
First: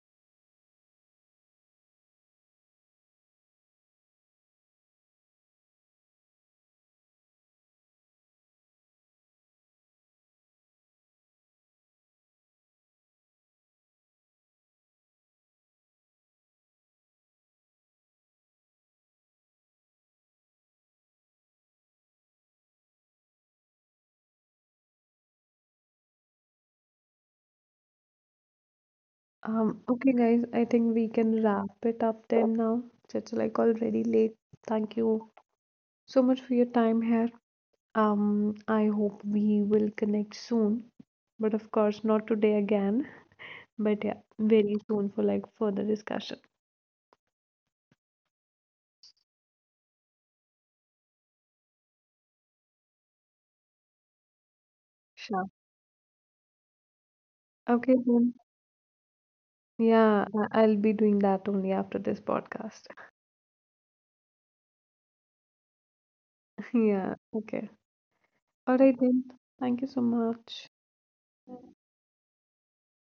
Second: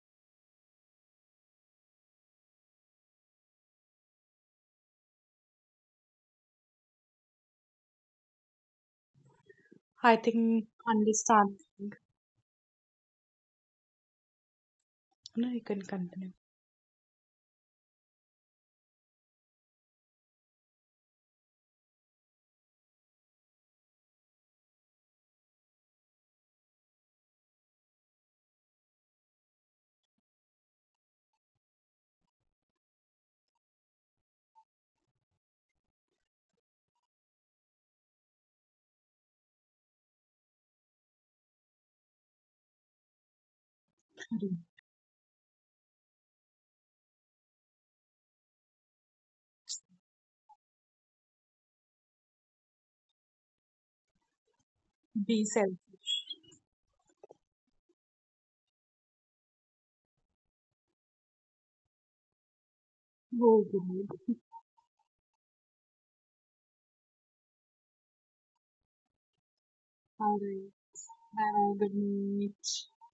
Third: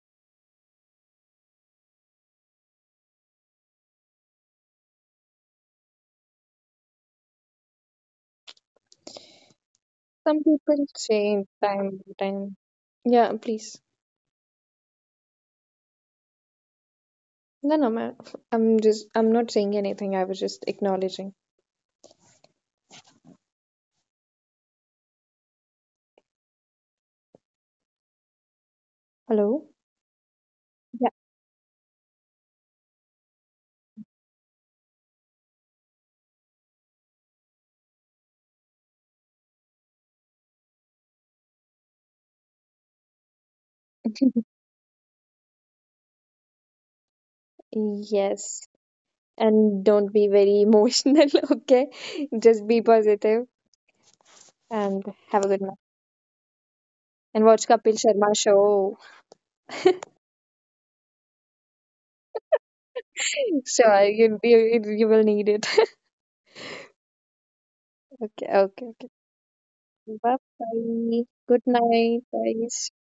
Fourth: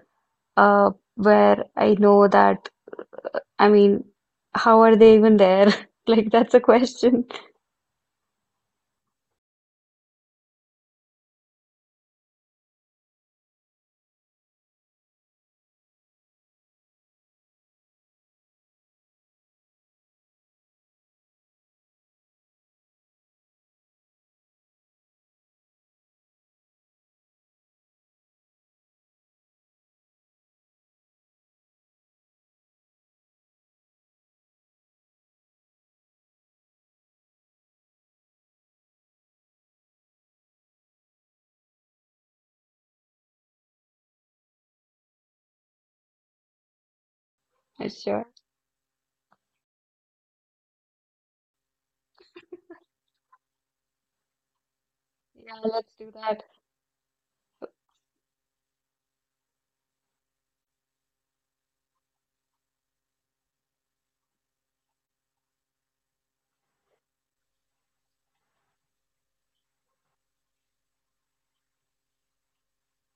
C: uh, where I know that, I mean, how are they even there? Like, that's a question.
D: I
B: Some
D: think
B: people say
D: understanding.
B: time to time. Yeah, please.
D: No, you can continue.
B: No, no, ma- I'm just, I'm not saying anything. I was just acknowledging. Hello?
A: Okay, guys, I think we
B: Yeah.
A: can wrap it up then now. It's like already late. Thank you so much for your time here. I hope we will connect soon, but of course, not today again, but yeah, very soon for like further discussion.
C: Sure.
B: Yes. And don't be very emotional, okay? Just be positive and have
D: Be
B: a
A: Sure.
C: Yeah,
B: good night.
C: let's do
D: selfish.
C: that.
B: And watch Kapil
A: Okay, then.
B: Sharma show.
A: Yeah, I- I'll be doing that only after this podcast.
D: Oh, good
B: Sure,
D: night.
B: you, you will need it.
A: Yeah, okay.
B: Okay,
A: All
B: okay,
A: right,
B: okay.
A: then. Thank you so
B: Bye
D: All
A: much.
D: right.
B: bye.
D: Bye
B: Good
D: bye. Good
B: night,
D: night.
B: guys.